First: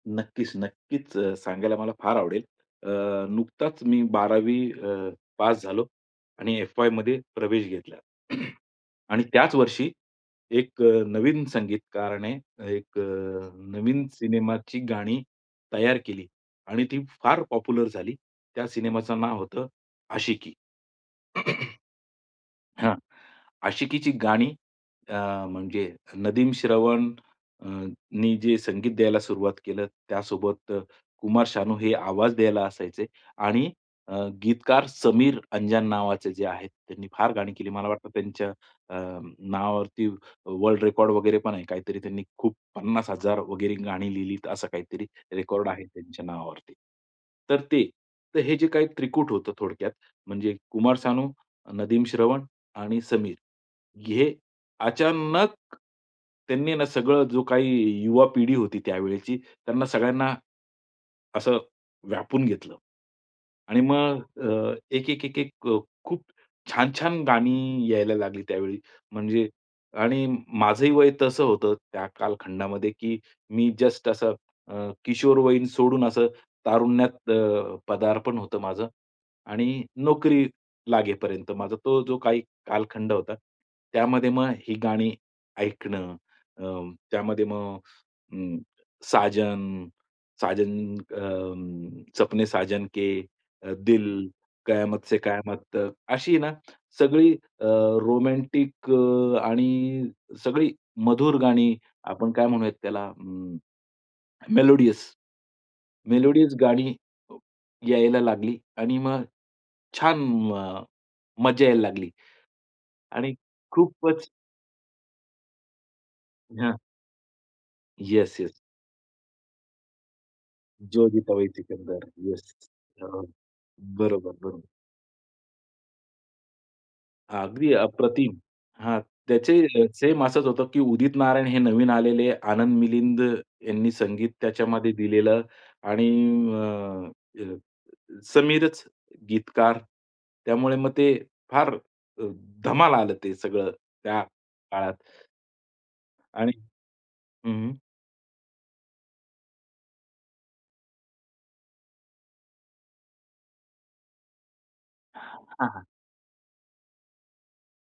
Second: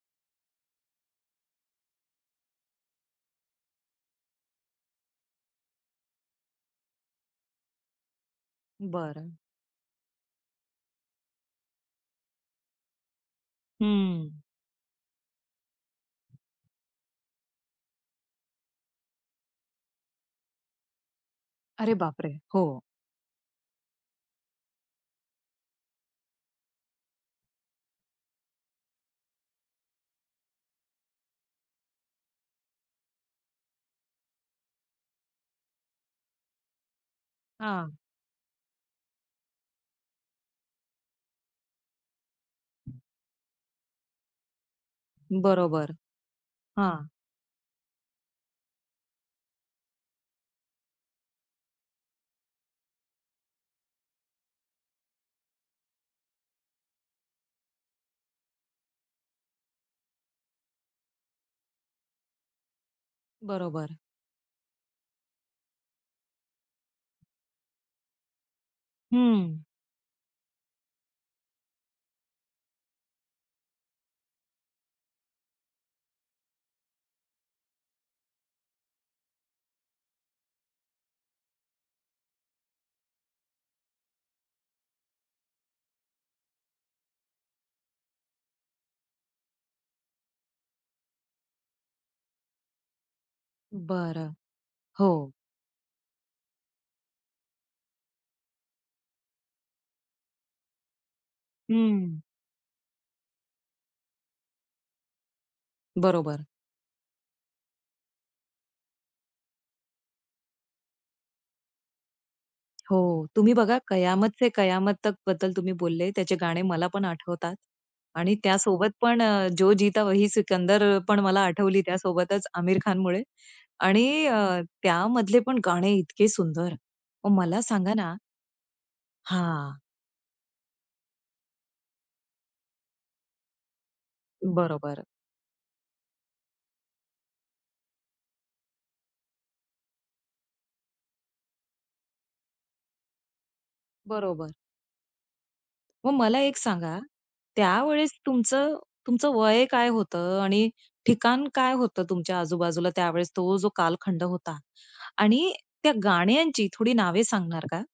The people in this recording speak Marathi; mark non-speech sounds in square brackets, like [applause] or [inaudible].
नक्कीच, नक्कीच सांगायला मला फार आवडेल. अ, नुकताच मी 12वी अ, पास झालो. आणि एफ-वायमध्ये प्रवेश घेतला. [clears throat] आणि बरं. त्याच वर्षी एक अ, नवीन संगीतकाराने एक अ, नवीन हं. सिनेमाची गाणी तयार केली. आणि ती फार पॉप्युलर झाली. त्या सिनेमाचं नाव होतं आशिकी. अरे बाप रे! [clears throat] हो. हां. आशिकीची गाणी अ, म्हणजे नदीम श्रवण अ, ...नी जे संगीत द्यायला सुरुवात केलं, त्यासोबत अ, कुमार सानू हे आवाज द्यायला असायचे आणि अ, गीतकार समीर अंजान नावाचे जे आहेत, त्यांनी फार गाणी केली. मला हां. वाटतं त्यांच्या अ, नावावरती वर्ल्ड रेकॉर्ड वगैरे पण आहे. काहीतरी त्यांनी खूप 50,000 वगैरे गाणी लिहिलीत, असं काहीतरी रेकॉर्ड आहे बरोबर. त्यांच्या नावावर. हां. तर ते तर हे जे काही त्रिकूट होतं, थोडक्यात म्हणजे कुमार सानू, नदीम श्रवण आणि समीर, हे अचानक त्यांनी ना, सगळं जो काही युवा पिढी होती त्यावेळची, त्यांना सगळ्यांना. असं व्यापून घेतलं. आणि बरोबर. मग अ, एक, एक, एक, एक अ, खूप छान-छान गाणी अ, यायला लागली त्यावेळी म्हणजे. हं. आणि माझंही वय तसं होतं त्या कालखंडामध्ये, की मी जस्ट असं अ, किशोरवयीन सोडून असं तारुण्यात अ, पदार्पण होतं माझं आणि नोकरी लागेपर्यंत माझा तो जो काही कालखंड होता. त्यामध्ये मग ही गाणी ऐकणं. अ, त्यामध्ये मग अ, साजन, साजन, अ, सपने साजन के, दिल, बरं. कयामत से हो. कयामत तक अशी आहे ना, सगळी अ, रोमॅन्टिक अ, आणि सगळी मधुर गाणी, हं. आपण काय म्हणूयात त्याला अ, मेलोडियस, बरोबर. मेलोडीज गाणी यायला लागली. आणि मग छान अ, मजा यायला लागली. हो. आणि तुम्ही बघा खूपच कयामत से कयामत तक बद्दल तुम्ही बोलले, त्याचे गाणे हां. मला पण आठवतात. आणि येस, येस. त्यासोबत पण अ, जो जीता वही सिकंदर जो पण जीता मला वही आठवली सिकंदर. त्यासोबतच येस. आमिर हां, खानमुळे. हां. आणि बरोबर, अ, बरोबर. त्यामधले पण गाणे इतके सुंदर, मग मला अगदी सांगा ना अप्रतिम. हां, त्याचे हां. अ, सेम असंच होतं, की उदित नारायण हे नवीन आलेले. आनंद मिलिंद यांनी संगीत त्याच्यामध्ये बरोबर. दिलेलं आणि अ, अ, समीरच गीतकार. त्यामुळे मग ते फार अ, धमाल आलं ते सगळं त्या बरोबर. काळात. मग मला आणि एक सांगा, हं, हं. त्यावेळेस तुमचं तुमचं वय काय होतं आणि ठिकाण काय होतं तुमच्या आजूबाजूला त्यावेळेस, तो जो कालखंड होता हां, आणि हां. त्या गाण्यांची थोडी नावे सांगणार का?